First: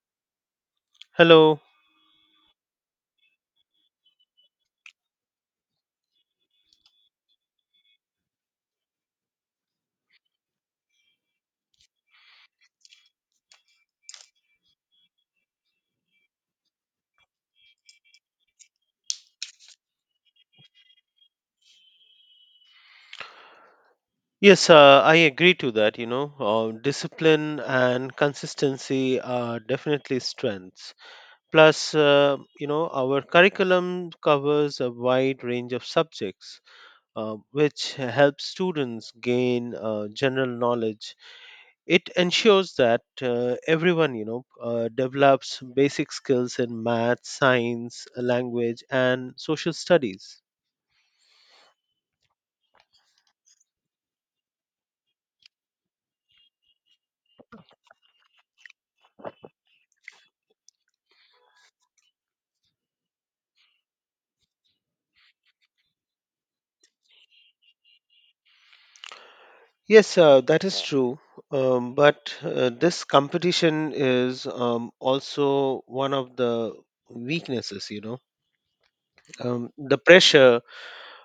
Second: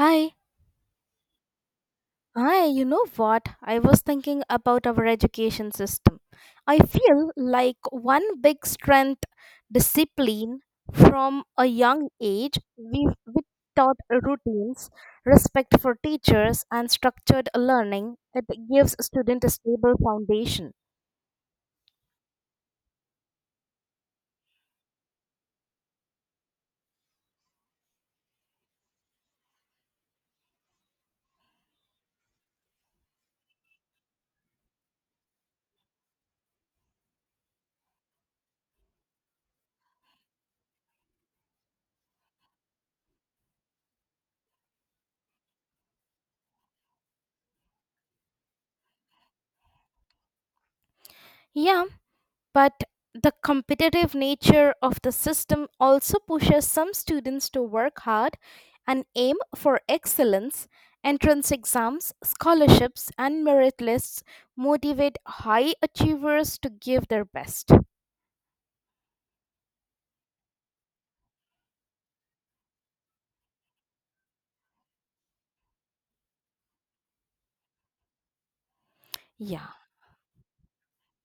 Hi, Hello. hi, you know what? I was thinking about our education system. I feel like one big strength, discipline from a young age, we taught routines, respect for teachers, and structured learning. It gives students a stable foundation. Yes, I agree to that. Discipline and consistency are definitely strengths. Plus, our curriculum covers a wide range of subjects, which helps students gain general knowledge. It ensures that everyone, develops basic skills in math, science, language, and social studies. Yeah. But the competitive nature of the system also pushes some students to work hard and aim for excellence. Entrance exams, scholarships, and merit lists motivate high achievers to give their best. Yes, that is true. But this competition is also one of the weaknesses. Yeah, The pressure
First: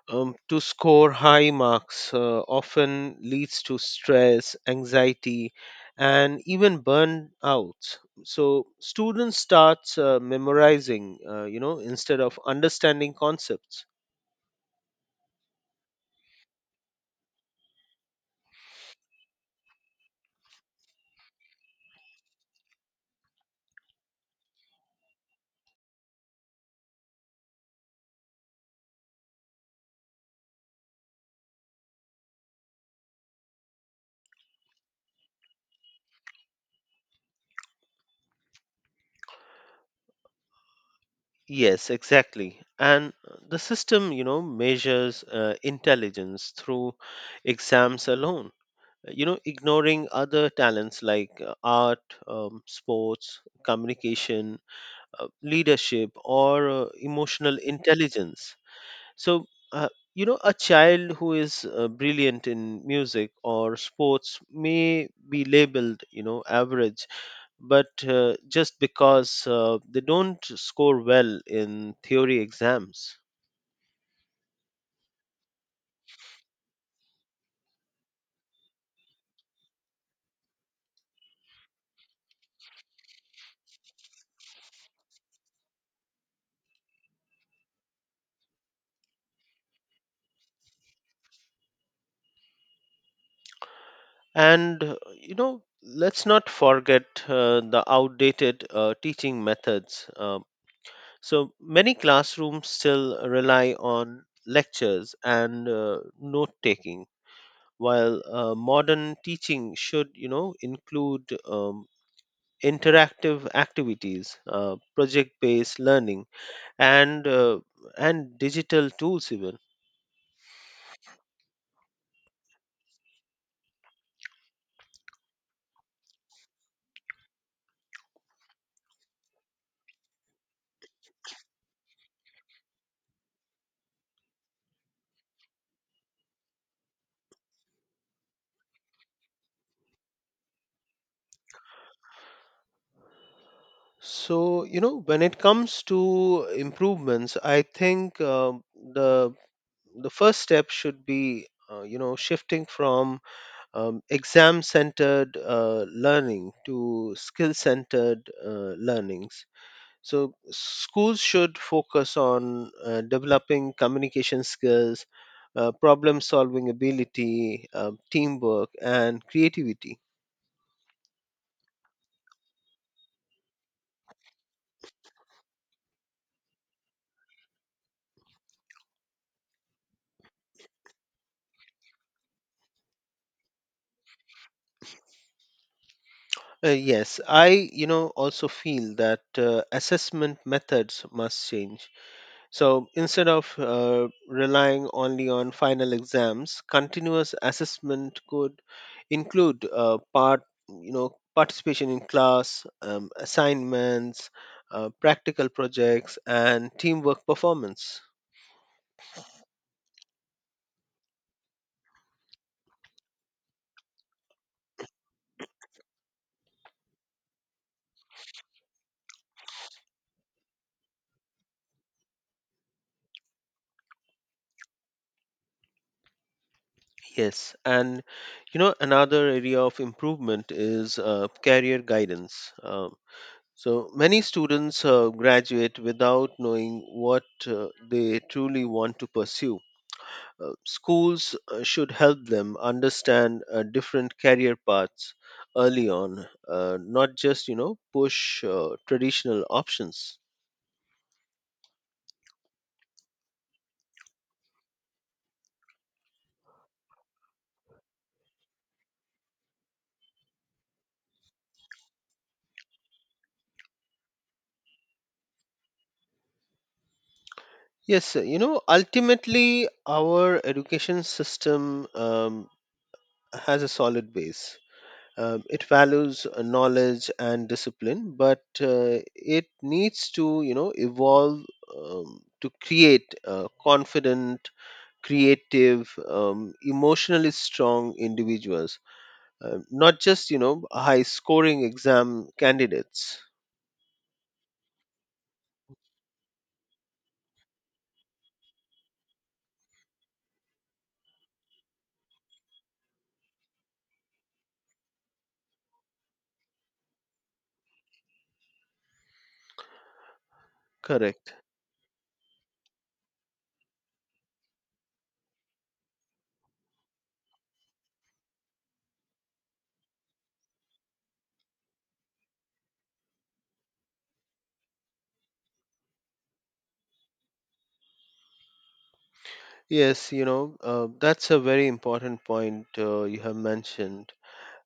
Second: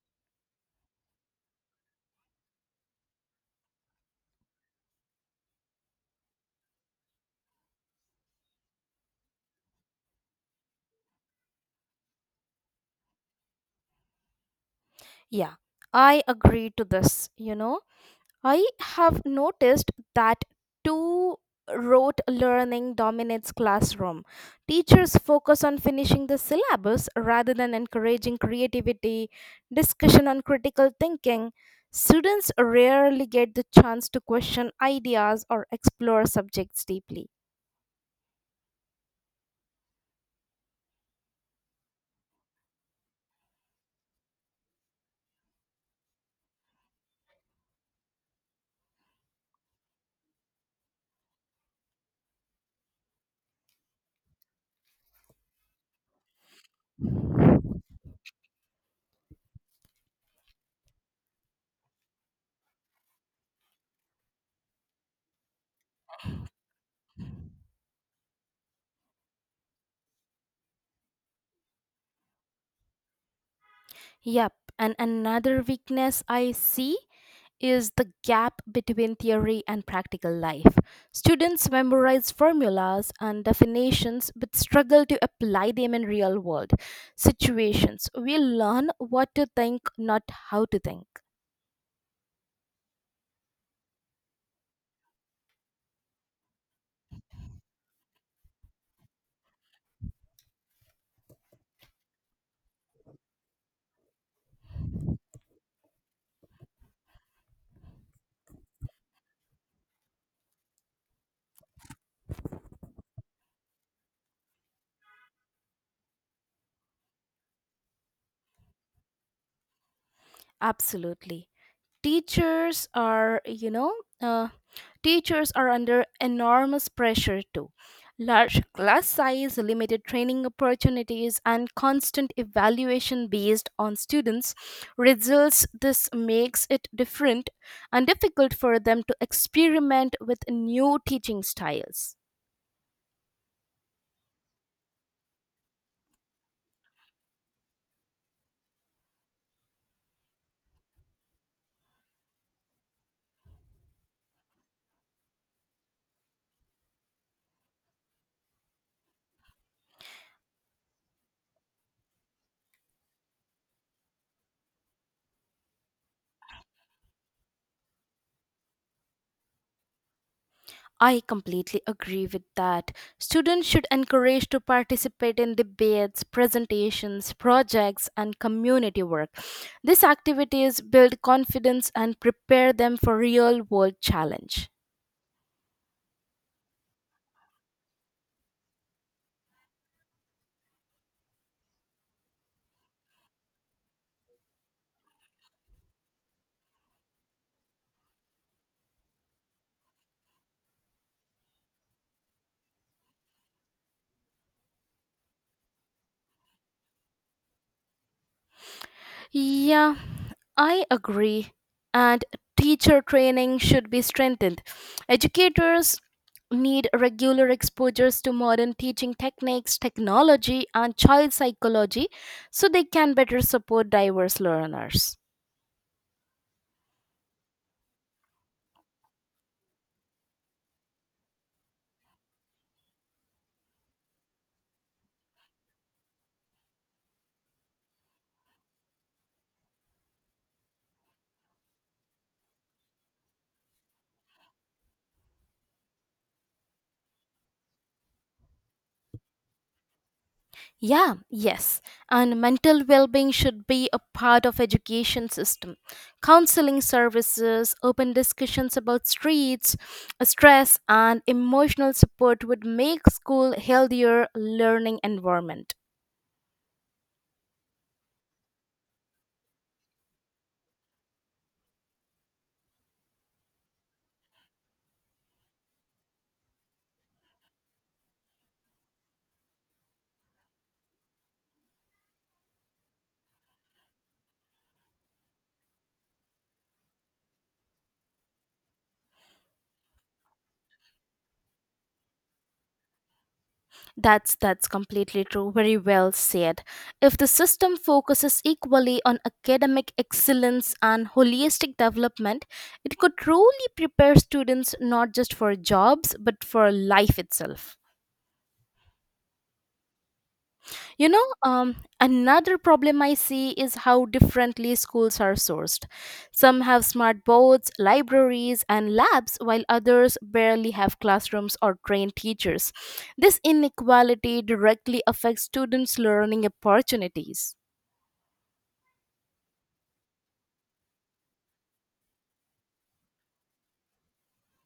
to score high marks often leads to stress, anxiety, and even burnouts. So students start memorizing, instead of understanding concepts. yeah, I agree to this, you know. I have noticed that too. Rote learning dominates classroom. Teachers focus on finishing the syllabus rather than encouraging creativity, discussion on critical thinking. Students rarely get the chance to question ideas or explore subjects deeply. Yes, exactly. And the system, measures intelligence through exams alone, ignoring other talents like art, sports, communication, leadership, or emotional intelligence. So, uh, a child who is brilliant in music or sports may be labeled, average, but just because they don't score well in theory exams. Yep, and another weakness I see is the gap between theory and practical life. Students memorize formulas and definitions but struggle to apply them in real world situations. We learn what to think, not how to think. And let's not forget the outdated teaching methods. So many classrooms still rely on lectures and note taking, while modern teaching should, include interactive activities, project-based learning, and and digital tools even. Absolutely. Teachers are, you know, uh, teachers are under enormous pressure too. Large class size, limited training opportunities, and constant evaluation based on students' results. This makes it different and difficult for them to experiment with new teaching styles. So, when it comes to improvements, I think the first step should be, shifting from exam-centered learning to skill-centered learnings. So, schools should focus on developing communication skills, problem-solving ability, teamwork, and creativity. I completely agree with that. Students should encourage to participate in debates, presentations, projects, and community work. These activities build confidence and prepare them for real-world challenge. Yes, I also feel that assessment methods must change. So instead of relying only on final exams, continuous assessment could include participation in class, assignments, practical projects, and teamwork performance. Yeah, I agree. And teacher training should be strengthened. Educators need regular exposures to modern teaching techniques, technology, and child psychology so they can better support diverse learners. Yes, and another area of improvement is career guidance. So many students graduate without knowing what they truly want to pursue. Schools should help them understand different career paths early on, not just push traditional options. Yeah, yes. And mental well-being should be a part of education system. Counseling services, open discussions about streets, stress and emotional support would make school healthier learning environment. Yes, ultimately our education system has a solid base. It values knowledge and discipline, but it needs to, evolve to create confident, creative, emotionally strong individuals, not just high-scoring exam candidates. That's completely true. Very well said. If the system focuses equally on academic excellence and holistic development, it could truly prepare students not just for jobs but for life itself. You know, Correct. Another problem I see is how differently schools are sourced. Some have smart boards, libraries, and labs, while others barely have classrooms or trained teachers. This inequality directly affects students' learning opportunities. Yes, that's a very important point you have mentioned.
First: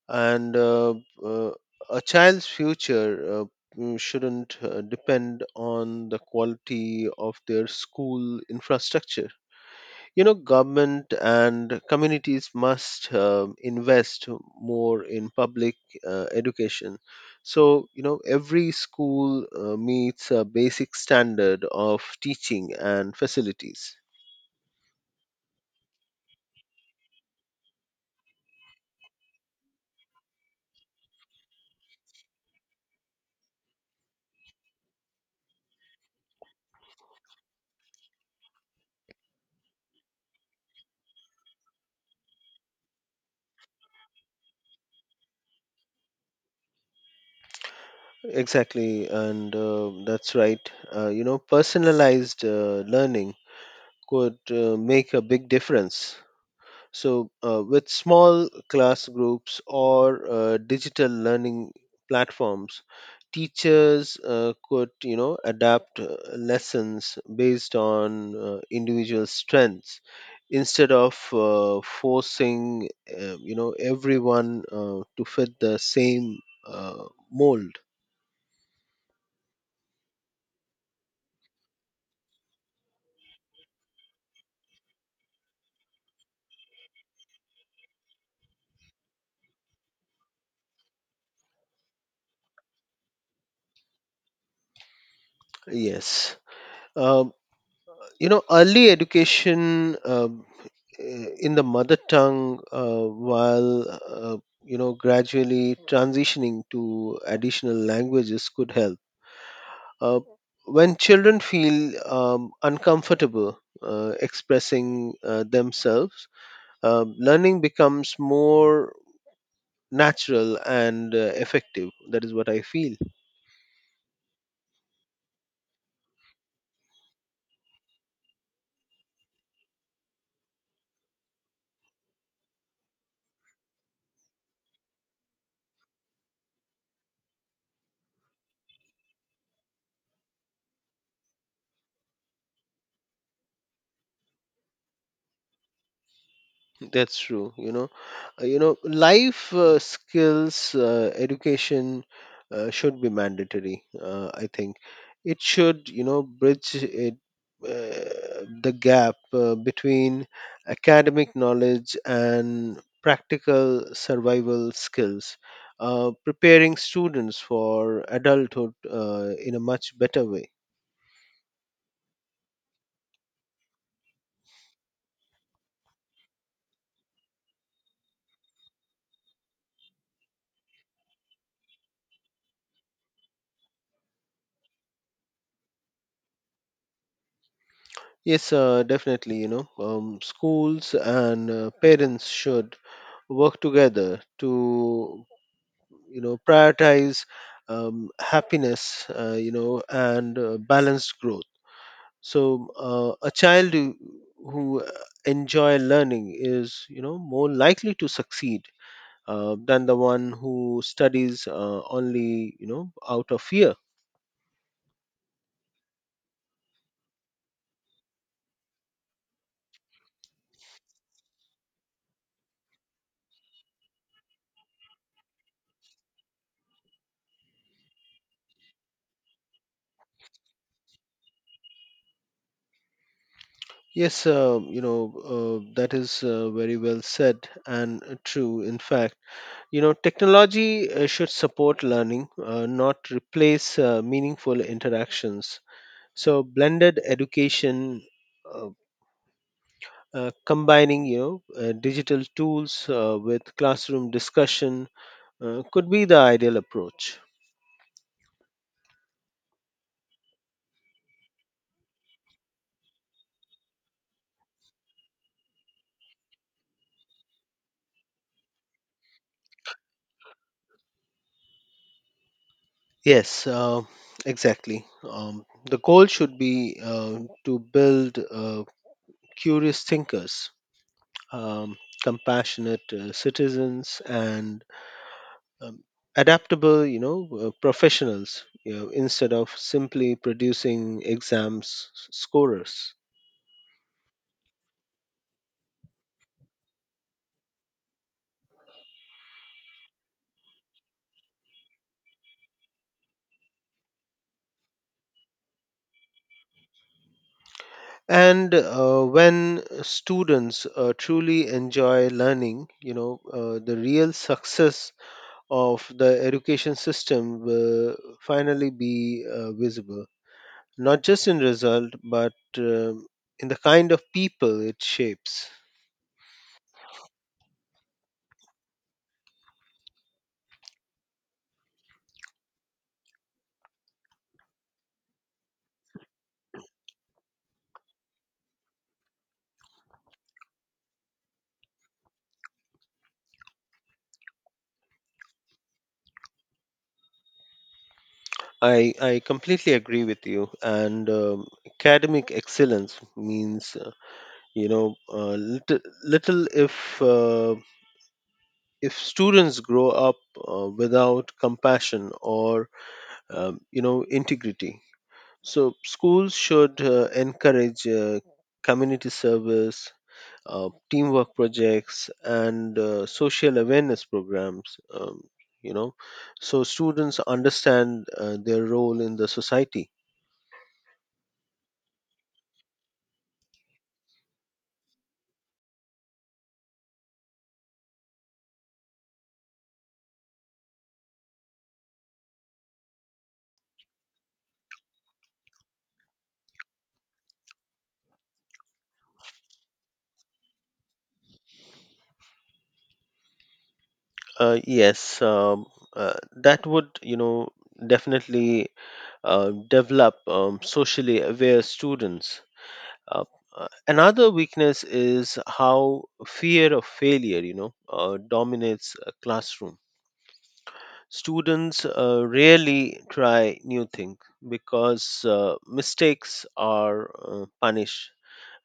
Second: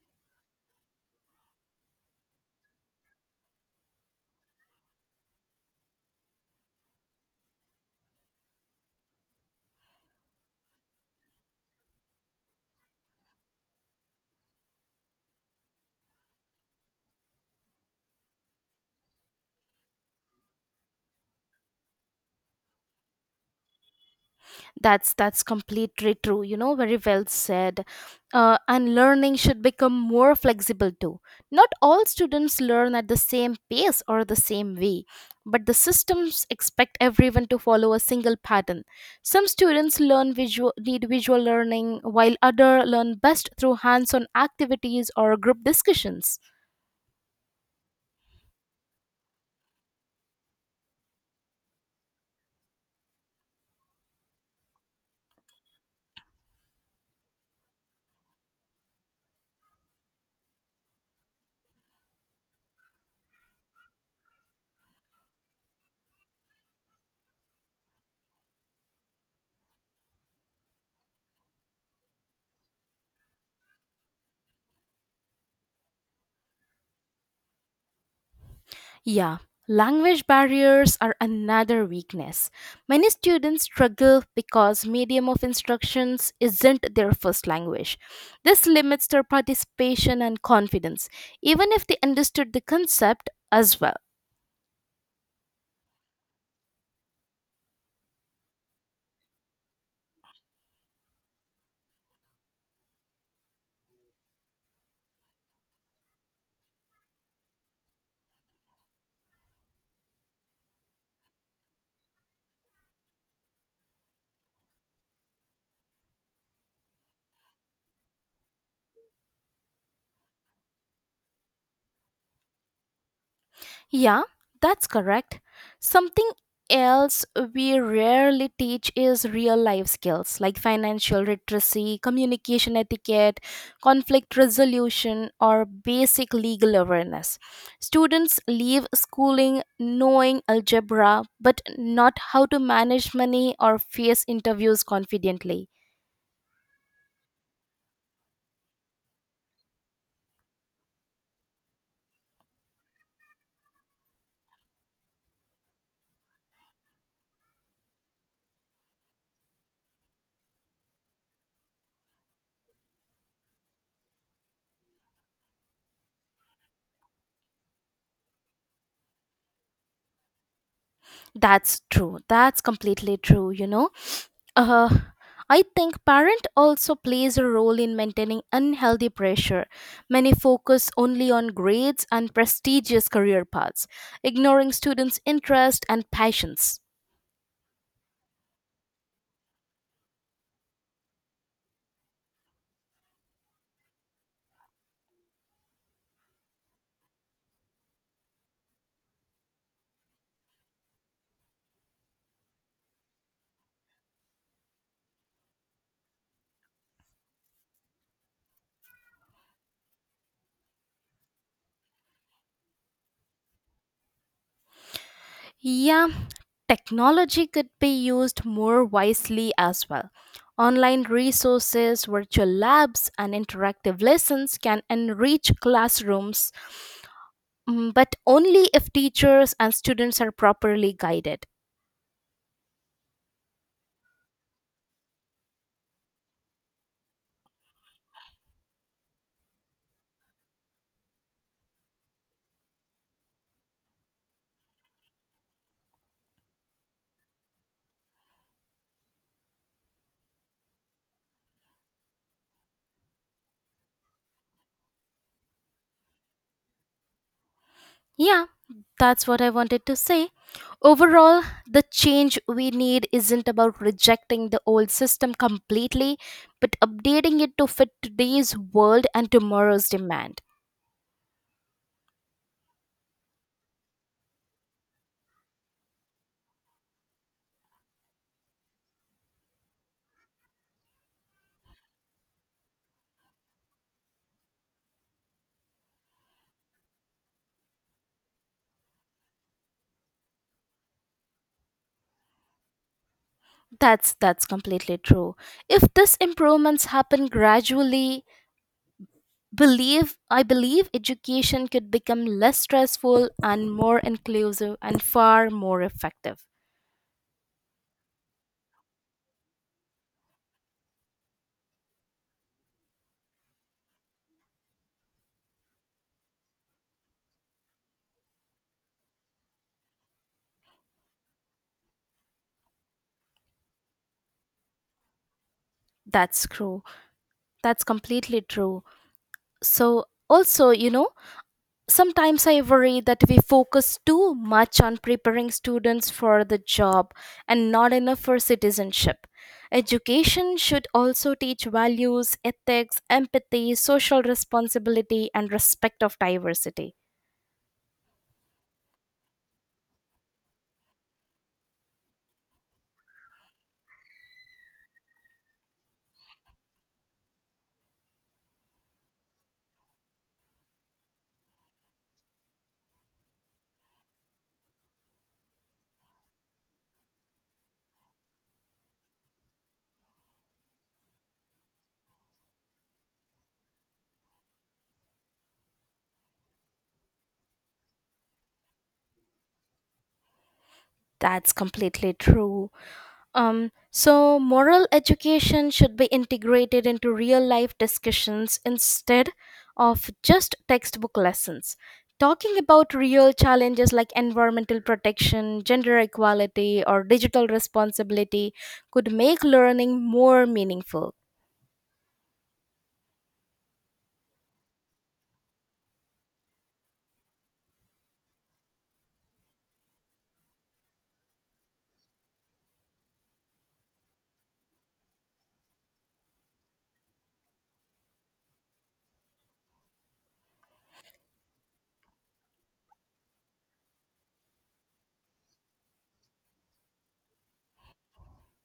And uh, a child's future shouldn't depend on the quality of their school infrastructure. Government and communities must invest more in public education, so every school meets a basic standard of teaching and facilities. That's completely true. You know, very well said. And learning should become more flexible too. Not all students learn at the same pace or the same way, but the systems expect everyone to follow a single pattern. Some students learn visual need visual learning, while other learn best through hands-on activities or group discussions. Exactly, and that's right, personalized learning could make a big difference. So, with small class groups or digital learning platforms, teachers could, adapt lessons based on individual strengths instead of forcing, everyone to fit the same uh, mold. Yeah, language barriers are another weakness. Many students struggle because medium of instructions isn't their first language. This limits their participation and confidence, even if they understood the concept as well. Yes. Um, Early education in the mother tongue while uh, gradually transitioning to additional languages could help uh, when children feel uncomfortable expressing themselves. Learning becomes more natural and effective, that is what I feel. Yeah, that's correct. Something else we rarely teach is real life skills like financial literacy, communication etiquette, conflict resolution, or basic legal awareness. Students leave schooling knowing algebra but not how to manage money or face interviews confidently. That's true. Life skills education should be mandatory. I think it should, bridge it the gap between academic knowledge and practical survival skills, preparing students for adulthood in a much better way. That's true. That's completely true, you know. Uh, I think parent also plays a role in maintaining unhealthy pressure. Many focus only on grades and prestigious career paths, ignoring students' interest and passions. Yes, definitely. Schools and parents should work together to prioritize happiness and balanced growth, so a child who enjoy learning is more likely to succeed than the one who studies only out of fear. Yeah, technology could be used more wisely as well. Online resources, virtual labs, and interactive lessons can enrich classrooms, mm, but only if teachers and students are properly guided. Yes, that is very well said and true, in fact. You know, technology should support learning, not replace meaningful interactions. So, blended education, uh, combining digital tools with classroom discussion, could be the ideal approach. Yeah, that's what I wanted to say. Overall, the change we need isn't about rejecting the old system completely, but updating it to fit today's world and tomorrow's demand. Yes, exactly. The goal should be to build curious thinkers, compassionate citizens, and um, adaptable professionals, instead of simply producing scorers. That's completely true. If these improvements happen gradually, believe I believe education could become less stressful and more inclusive and far more effective. And when students truly enjoy learning, the real success of the education system will finally be visible, not just in result, but um in the kind of people it shapes. That's true. That's completely true. So also, you know, sometimes I worry that we focus too much on preparing students for the job and not enough for citizenship. Education should also teach values, ethics, empathy, social responsibility, and respect of diversity. I completely agree with you, and academic excellence means you know uh, little, little if students grow up without compassion or integrity. So schools should encourage community service, teamwork projects, and social awareness programs, you know so students understand their role in the society. That's completely true. So, moral education should be integrated into real life discussions instead of just textbook lessons. Talking about real challenges like environmental protection, gender equality, or digital responsibility could make learning more meaningful. Yes, that would definitely develop socially aware students. Uh, Another weakness is how fear of failure, dominates a classroom. Students rarely try new things because mistakes are punished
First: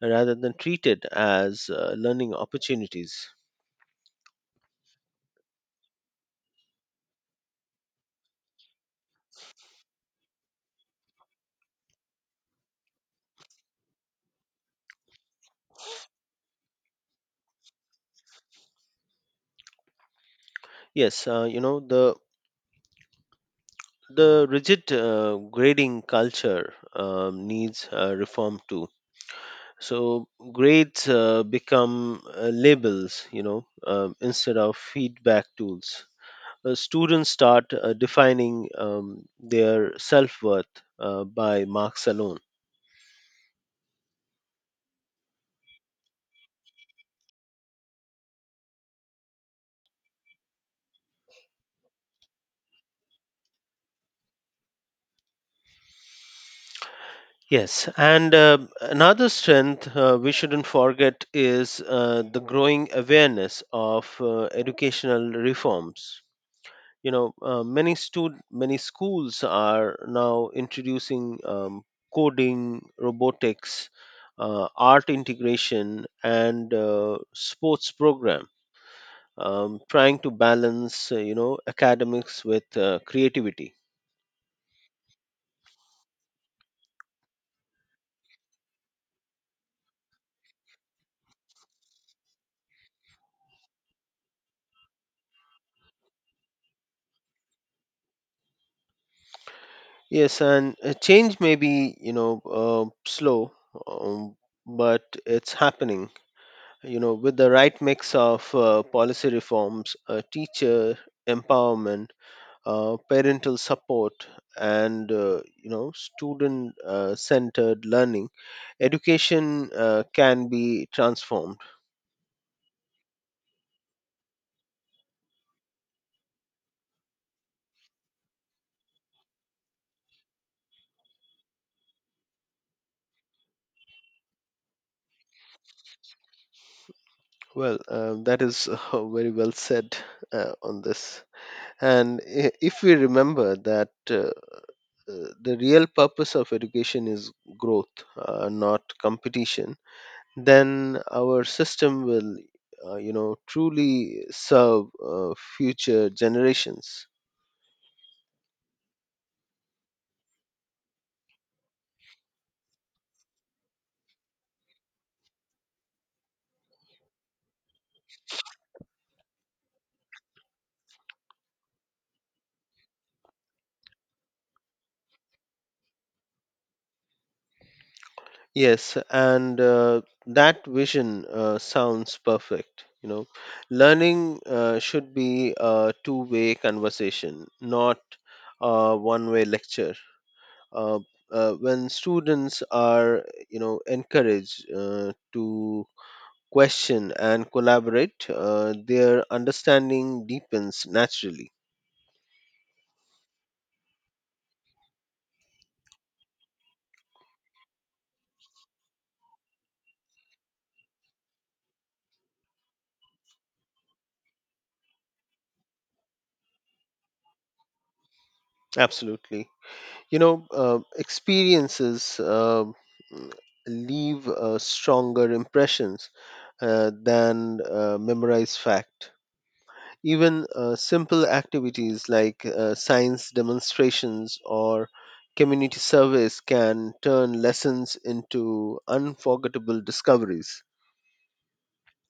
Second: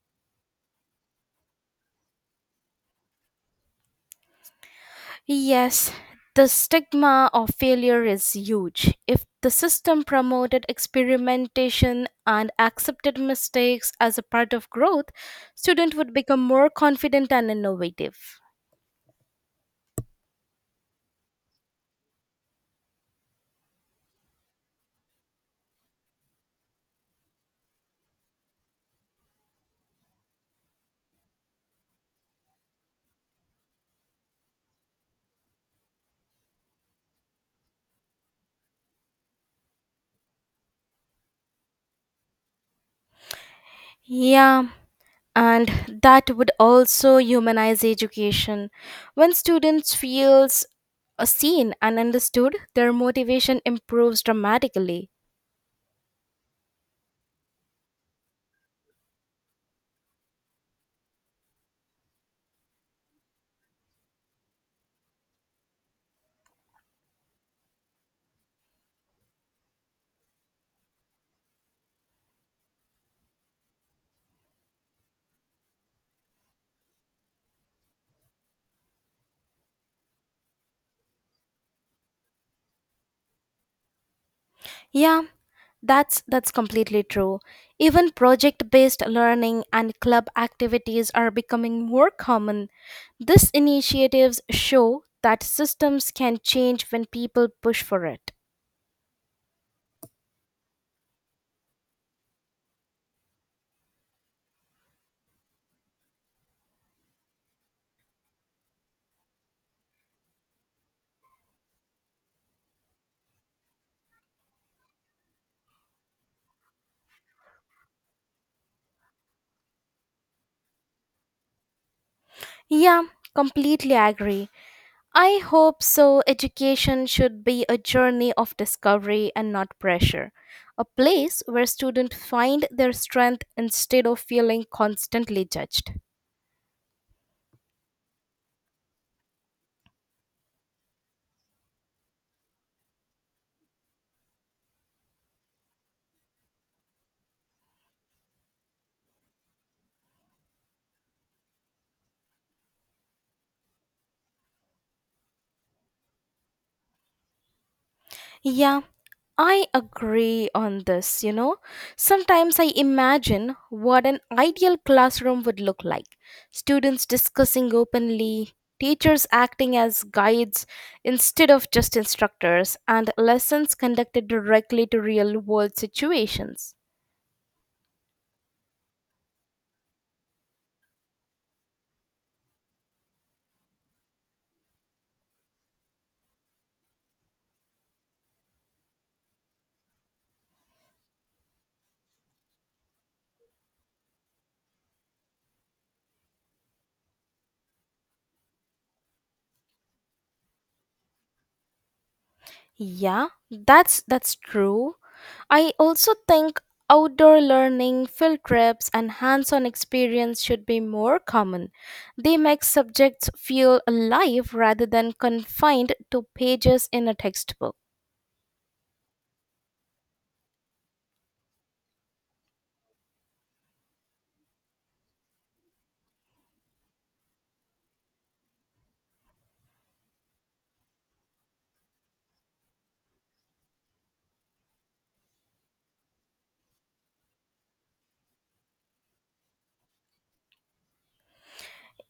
rather than treated as learning opportunities. Yes, the stigma of failure is huge. If the system promoted experimentation and accepted mistakes as a part of growth, students would become more confident and innovative. Yes, the rigid grading culture needs reform too. So grades become labels, instead of feedback tools. Students start defining their self worth by marks alone. Yeah, and that would also humanize education. When students feels seen and understood, their motivation improves dramatically. Yes, and another strength we shouldn't forget is the growing awareness of educational reforms. Many schools are now introducing coding, robotics, art integration, and sports program, trying to balance academics with creativity. Yeah. That's completely true. Even project-based learning and club activities are becoming more common. These initiatives show that systems can change when people push for it. Yes, and change may be slow, um, but it's happening. With the right mix of policy reforms, teacher empowerment, parental support, and student centered learning, education can be transformed. Yeah, completely agree. I hope so. Education should be a journey of discovery and not pressure. A place where students find their strength instead of feeling constantly judged. Well, that is very well said on this. And if we remember that the real purpose of education is growth, not competition, then our system will truly serve uh, future generations. Yeah, I agree on this, you know. Sometimes I imagine what an ideal classroom would look like: students discussing openly, teachers acting as guides instead of just instructors, and lessons conducted directly to real world situations. Yes, and that vision sounds perfect. You know, learning should be a two-way conversation, not a one-way lecture. Uh, when students are, encouraged to question and collaborate, their understanding deepens naturally. Yeah, that's true. I also think outdoor learning, field trips, and hands-on experience should be more common. They make subjects feel alive rather than confined to pages in a textbook. Absolutely. Experiences leave stronger impressions than memorize fact. Even simple activities like science demonstrations or community service can turn lessons into unforgettable discoveries.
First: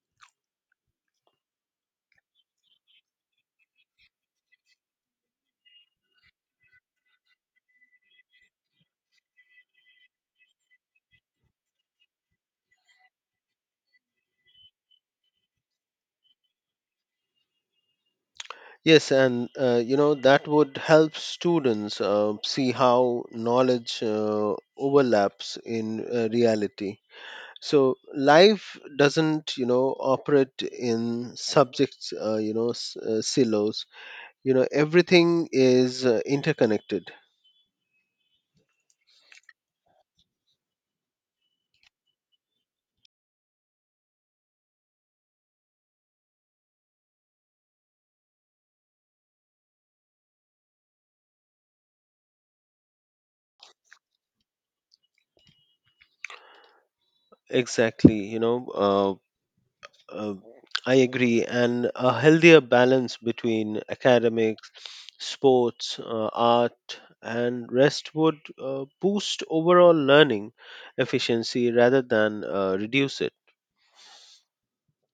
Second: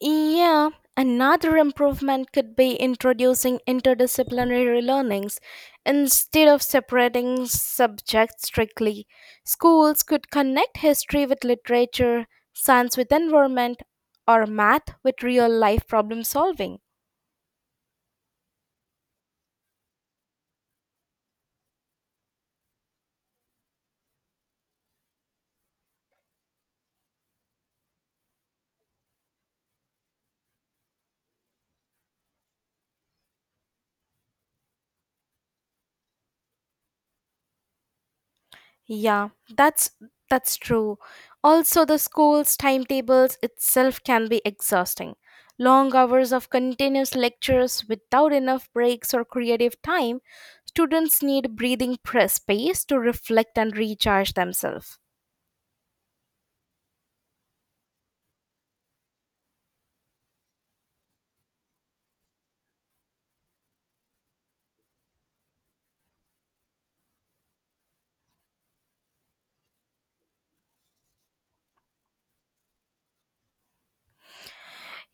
Yeah, another improvement could be introducing interdisciplinary learnings. Instead of separating subjects strictly, schools could connect history with literature, science with environment, or math with real life problem solving. Yes, and that would help students see how knowledge overlaps in reality. So life doesn't, operate in subjects, silos. Everything is interconnected. Yeah, that's that's true. Also the school's timetables itself can be exhausting. Long hours of continuous lectures without enough breaks or creative time, students need breathing space to reflect and recharge themselves. Exactly. Uh, uh, I agree, and a healthier balance between academics, sports, art, and rest would boost overall learning efficiency rather than reduce it.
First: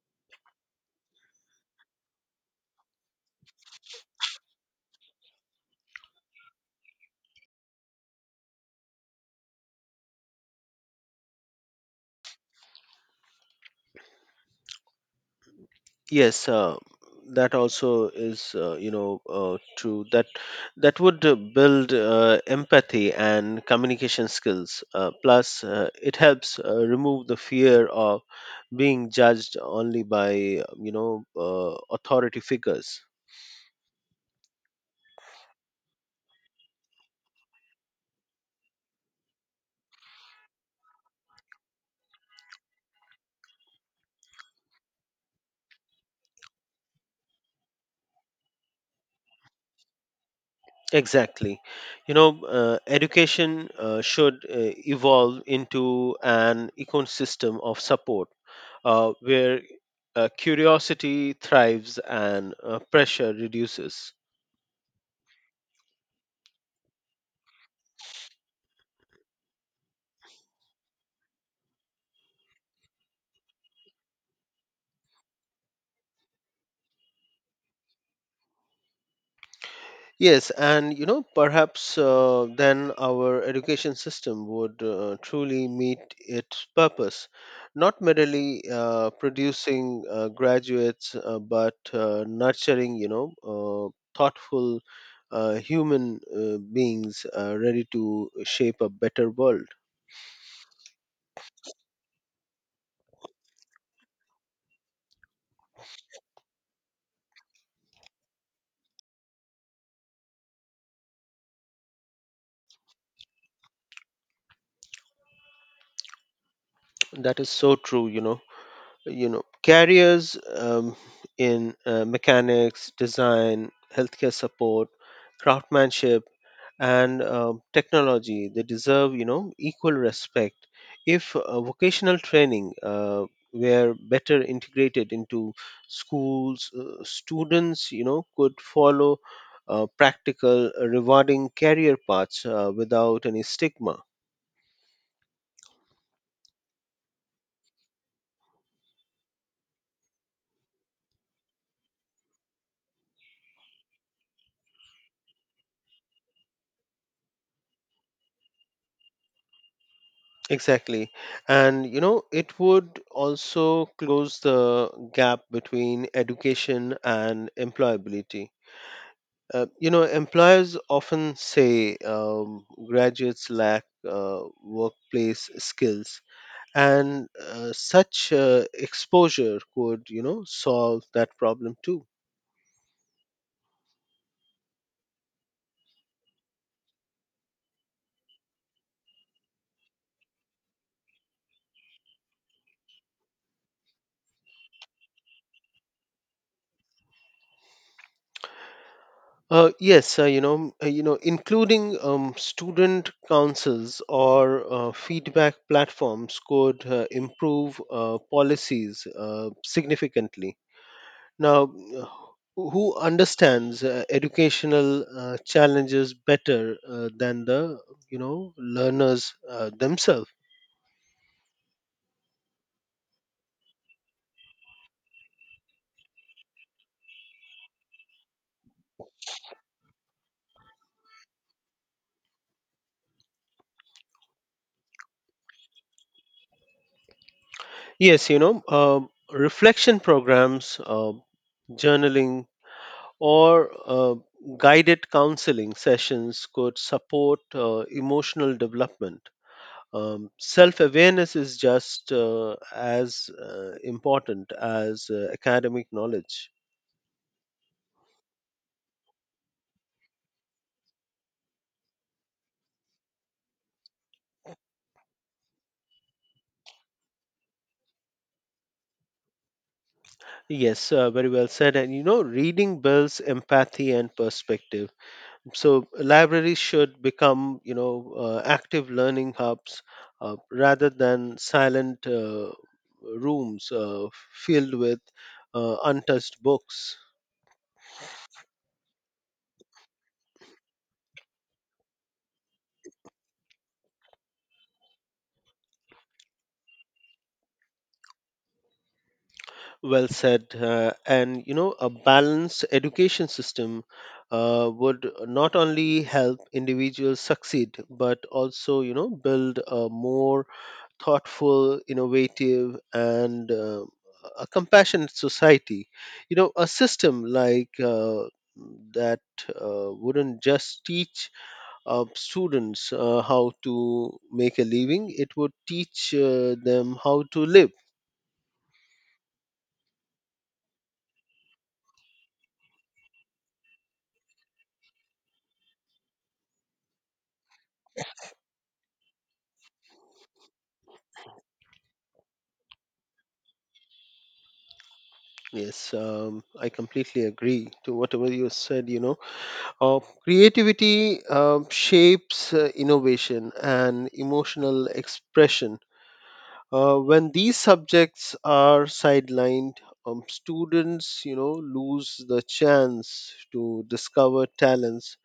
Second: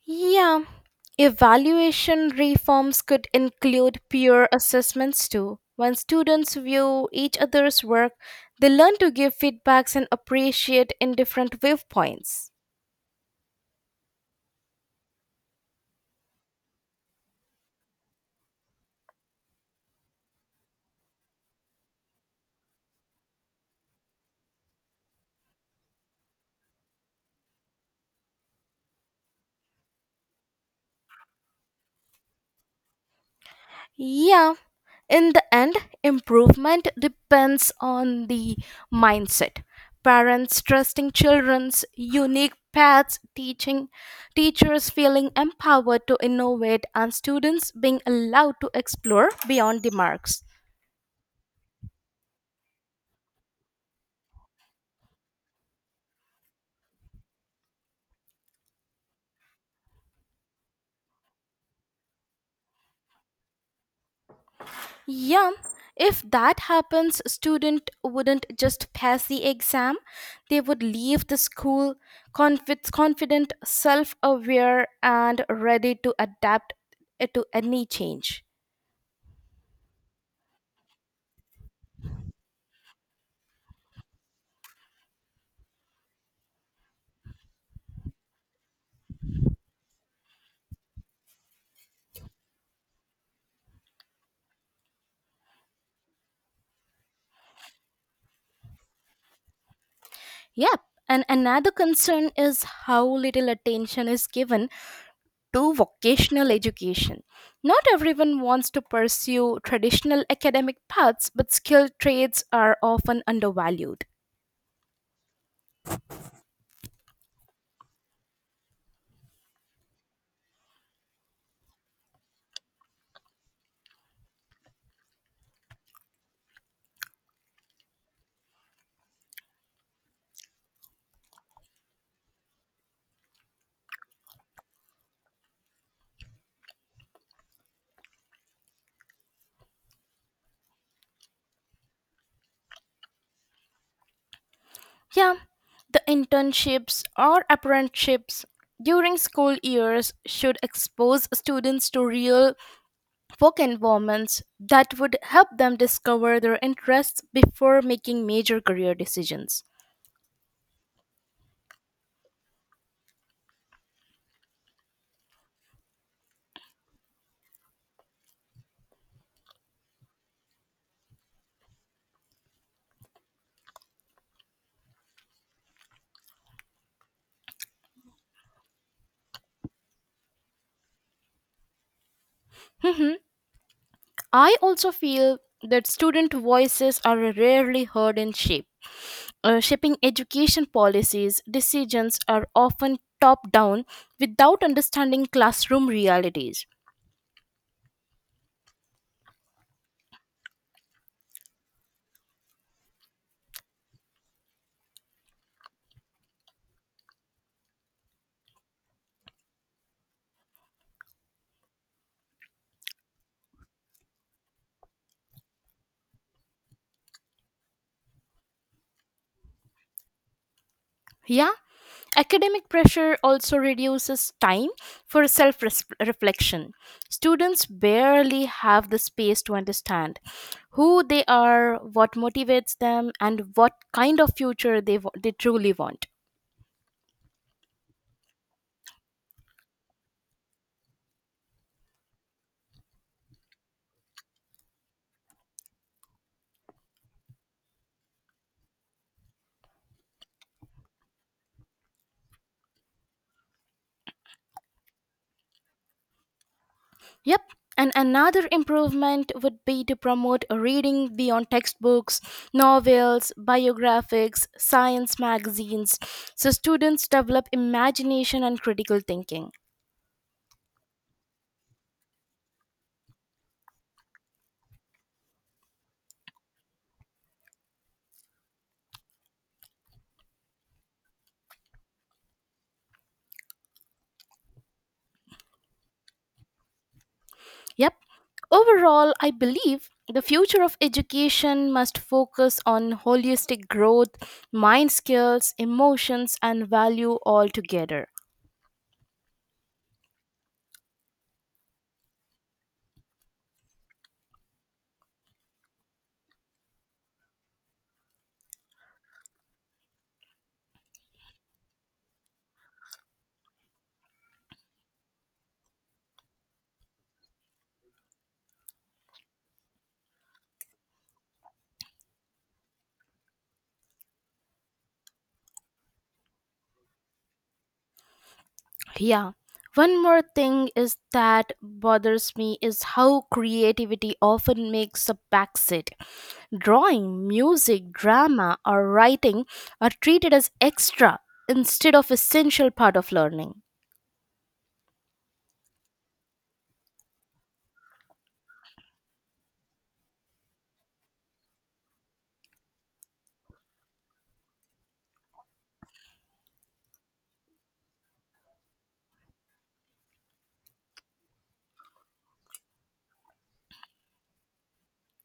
Yeah, evaluation reforms could include peer assessments too. When students view each other's work, they learn to give feedbacks and appreciate in different viewpoints. Yes, that also is, true. That would build empathy and communication skills. Plus, it helps remove the fear of being judged only by, authority figures. Yeah, in the end, improvement depends on the mindset. Parents trusting children's unique paths, teaching teachers feeling empowered to innovate, and students being allowed to explore beyond the marks. Exactly. Education should evolve into an ecosystem of support, where curiosity thrives and pressure reduces. Yeah, if that happens, student wouldn't just pass the exam. They would leave the school confident, self-aware and ready to adapt to any change. Yes, and you know, perhaps then our education system would truly meet its purpose, not merely producing graduates, but nurturing, thoughtful human beings ready to shape a better world. Yep. And another concern is how little attention is given to vocational education. Not everyone wants to pursue traditional academic paths, but skilled trades are often undervalued. That is so true, Careers in mechanics, design, healthcare support, craftsmanship, and technology, they deserve equal respect. If vocational training were better integrated into schools, students could follow practical, rewarding career paths without any stigma. Yeah, the internships or apprenticeships during school years should expose students to real work environments that would help them discover their interests before making major career decisions. Exactly. And you know, it would also close the gap between education and employability. You know, employers often say graduates lack workplace skills, and such exposure could, solve that problem too. I also feel that student voices are rarely heard in shape. Shaping education policies, decisions are often top down without understanding classroom realities. Yes, including student councils or feedback platforms could improve policies significantly. Now, uh, who understands educational challenges better than the learners themselves? Yeah, academic pressure also reduces time for self reflection. Students barely have the space to understand who they are, what motivates them, and what kind of future they truly want. Yes, reflection programs, journaling, or guided counseling sessions could support emotional development. Self awareness is just as important as academic knowledge. Yep. And another improvement would be to promote reading beyond textbooks, novels, biographics, science magazines, so students develop imagination and critical thinking. Yes, very well said. And you know, reading builds empathy and perspective. So libraries should become, active learning hubs rather than silent rooms filled with untouched books. Yep. Overall, I believe the future of education must focus on holistic growth, mind skills, emotions, and value all together. Well said. And, you know, a balanced education system would not only help individuals succeed, but also, you know, build a more thoughtful, innovative, and a compassionate society. You know, a system like that wouldn't just teach students how to make a living, it would teach them how to live. Yeah. One more thing is that bothers me is how creativity often makes a backseat. Drawing, music, drama, or writing are treated as extra instead of essential part of learning. Yes, I completely agree to whatever you said. You know, creativity shapes innovation and emotional expression. When these subjects are sidelined, students, lose the chance to discover talents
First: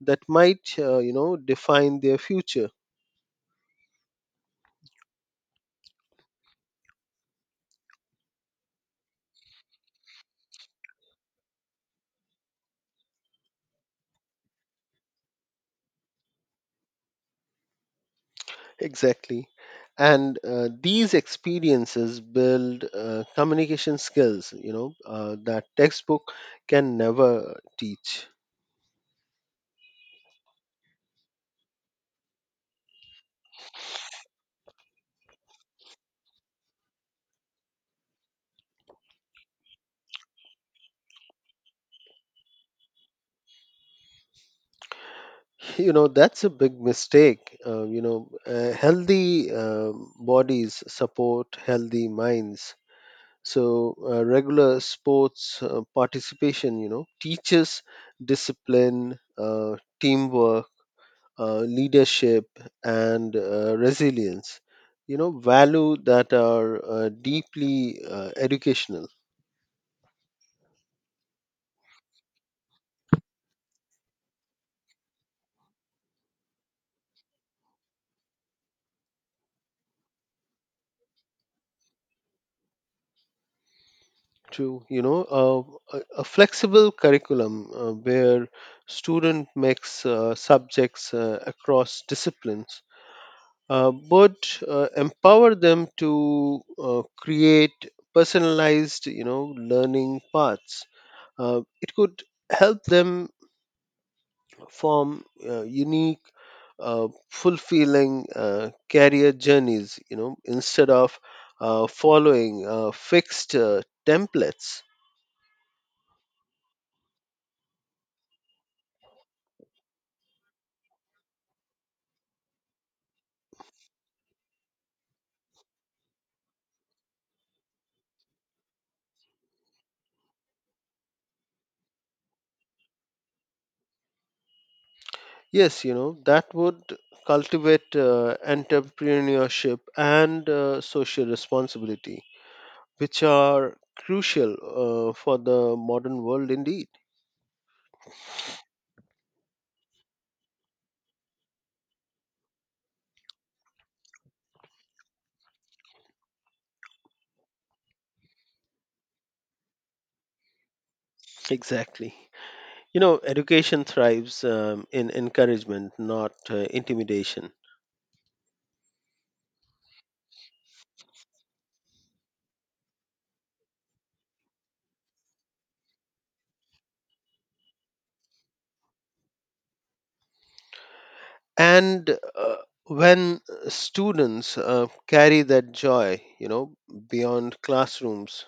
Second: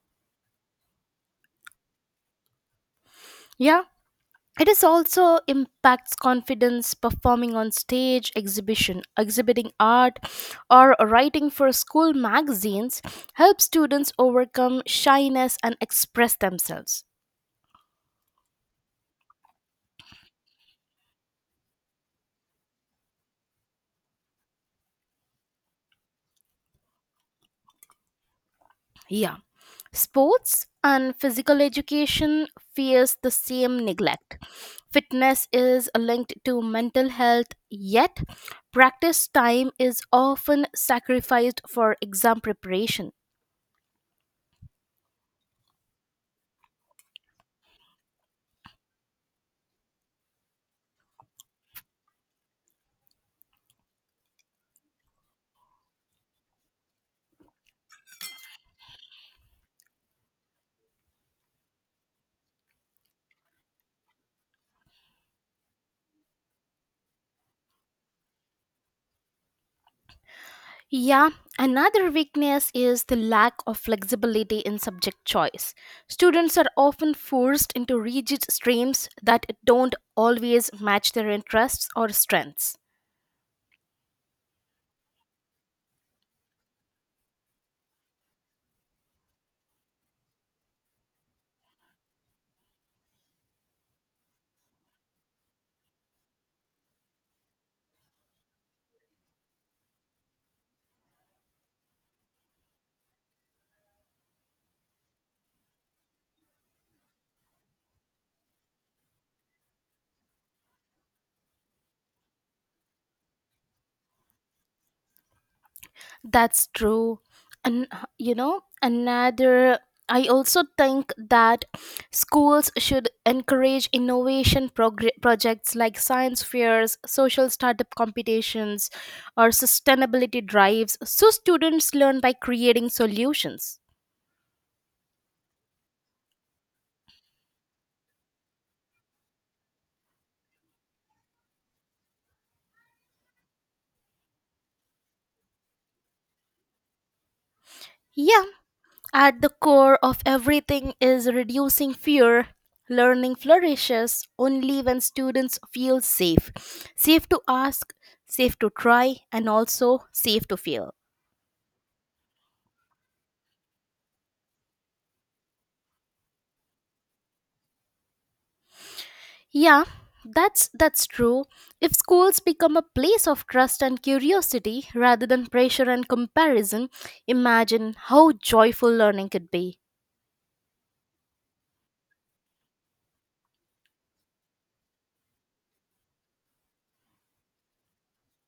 that might, define their future. Yeah, it is also impacts confidence performing on stage, exhibition, exhibiting art, or writing for school magazines helps students overcome shyness and express themselves. Exactly. And these experiences build communication skills, that textbook can never teach. Yeah, sports and physical education fears the same neglect. Fitness is linked to mental health, yet practice time is often sacrificed for exam preparation. You know, that's a big mistake. Healthy bodies support healthy minds. So, regular sports participation, teaches discipline, teamwork, leadership, and resilience, value that are deeply educational. Yeah, another weakness is the lack of flexibility in subject choice. Students are often forced into rigid streams that don't always match their interests or strengths. To you know uh, a, a flexible curriculum where student makes subjects across disciplines but empower them to create personalized learning paths, it could help them form unique, fulfilling career journeys, instead of following fixed templates. That's true. And you know, another I also think that schools should encourage innovation projects like science fairs, social startup competitions, or sustainability drives so students learn by creating solutions. Yes, that would cultivate entrepreneurship and social responsibility, which are crucial for the modern world indeed. Yeah, at the core of everything is reducing fear. Learning flourishes only when students feel safe. Safe to ask, safe to try, and also safe to fail. Exactly. Education thrives in encouragement, not intimidation. Yeah, that's true. If schools become a place of trust and curiosity rather than pressure and comparison, imagine how joyful learning could be. And uh, when students carry that joy beyond classrooms,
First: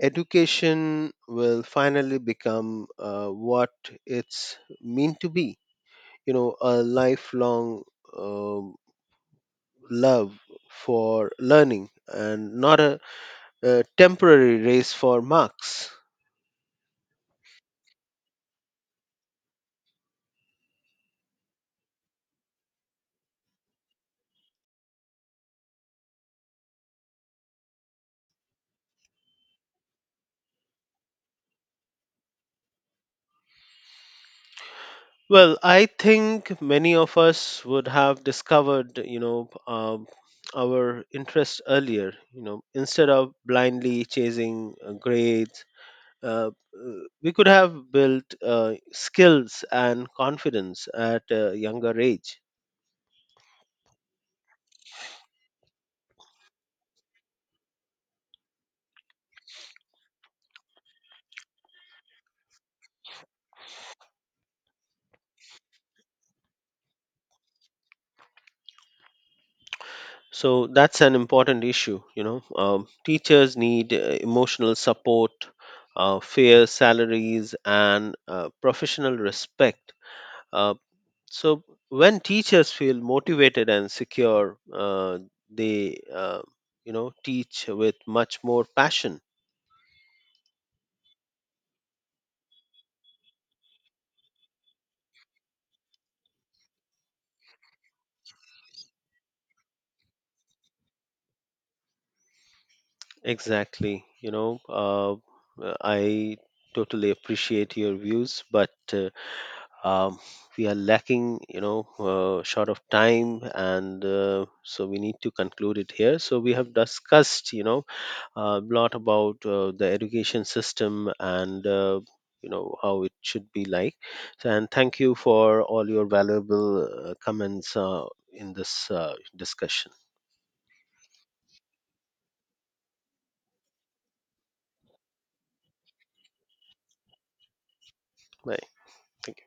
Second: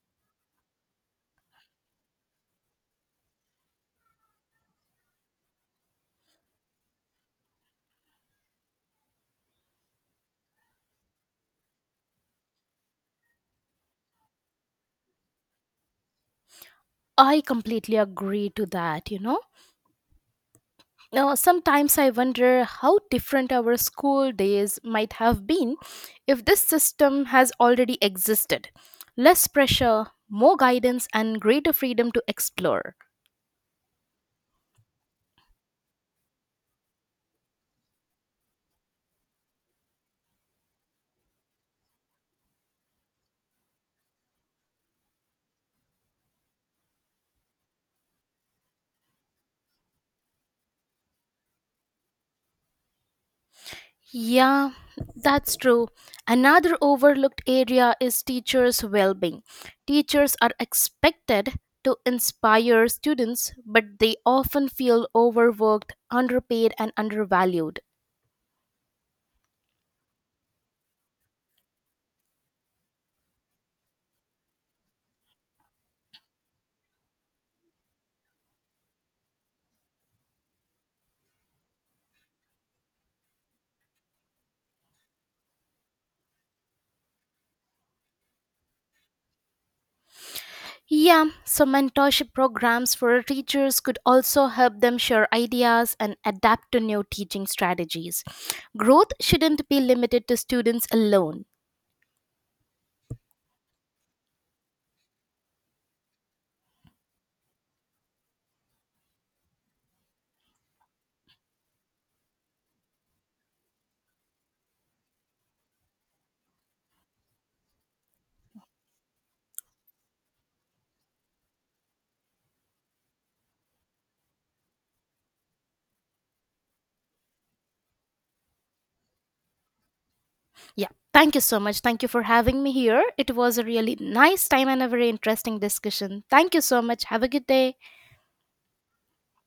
education will finally become what it's meant to be, a lifelong um love for learning, and not a temporary race for marks. I completely agree to that, you know. Now, sometimes I wonder how different our school days might have been if this system has already existed. Less pressure, more guidance, and greater freedom to explore. Well, I think many of us would have discovered, our interest earlier. You know, instead of blindly chasing grades, uh, uh, we could have built skills and confidence at a younger age. Yeah, that's true. Another overlooked area is teachers' well being. Teachers are expected to inspire students, but they often feel overworked, underpaid, and undervalued. So that's an important issue. Teachers need emotional support, fair salaries, and professional respect. Uh, So when teachers feel motivated and secure, they teach with much more passion. Yeah, so mentorship programs for teachers could also help them share ideas and adapt to new teaching strategies. Growth shouldn't be limited to students alone. Exactly. I totally appreciate your views, but um, we are lacking, short of time, and so we need to conclude it here. So we have discussed, a lot about the education system and you know how it should be like. So, and thank you for all your valuable comments in this discussion. Yeah, thank you so much. Thank you for having me here. It was a really nice time and a very interesting discussion. Thank you so much. Have a good day. Bye. Thank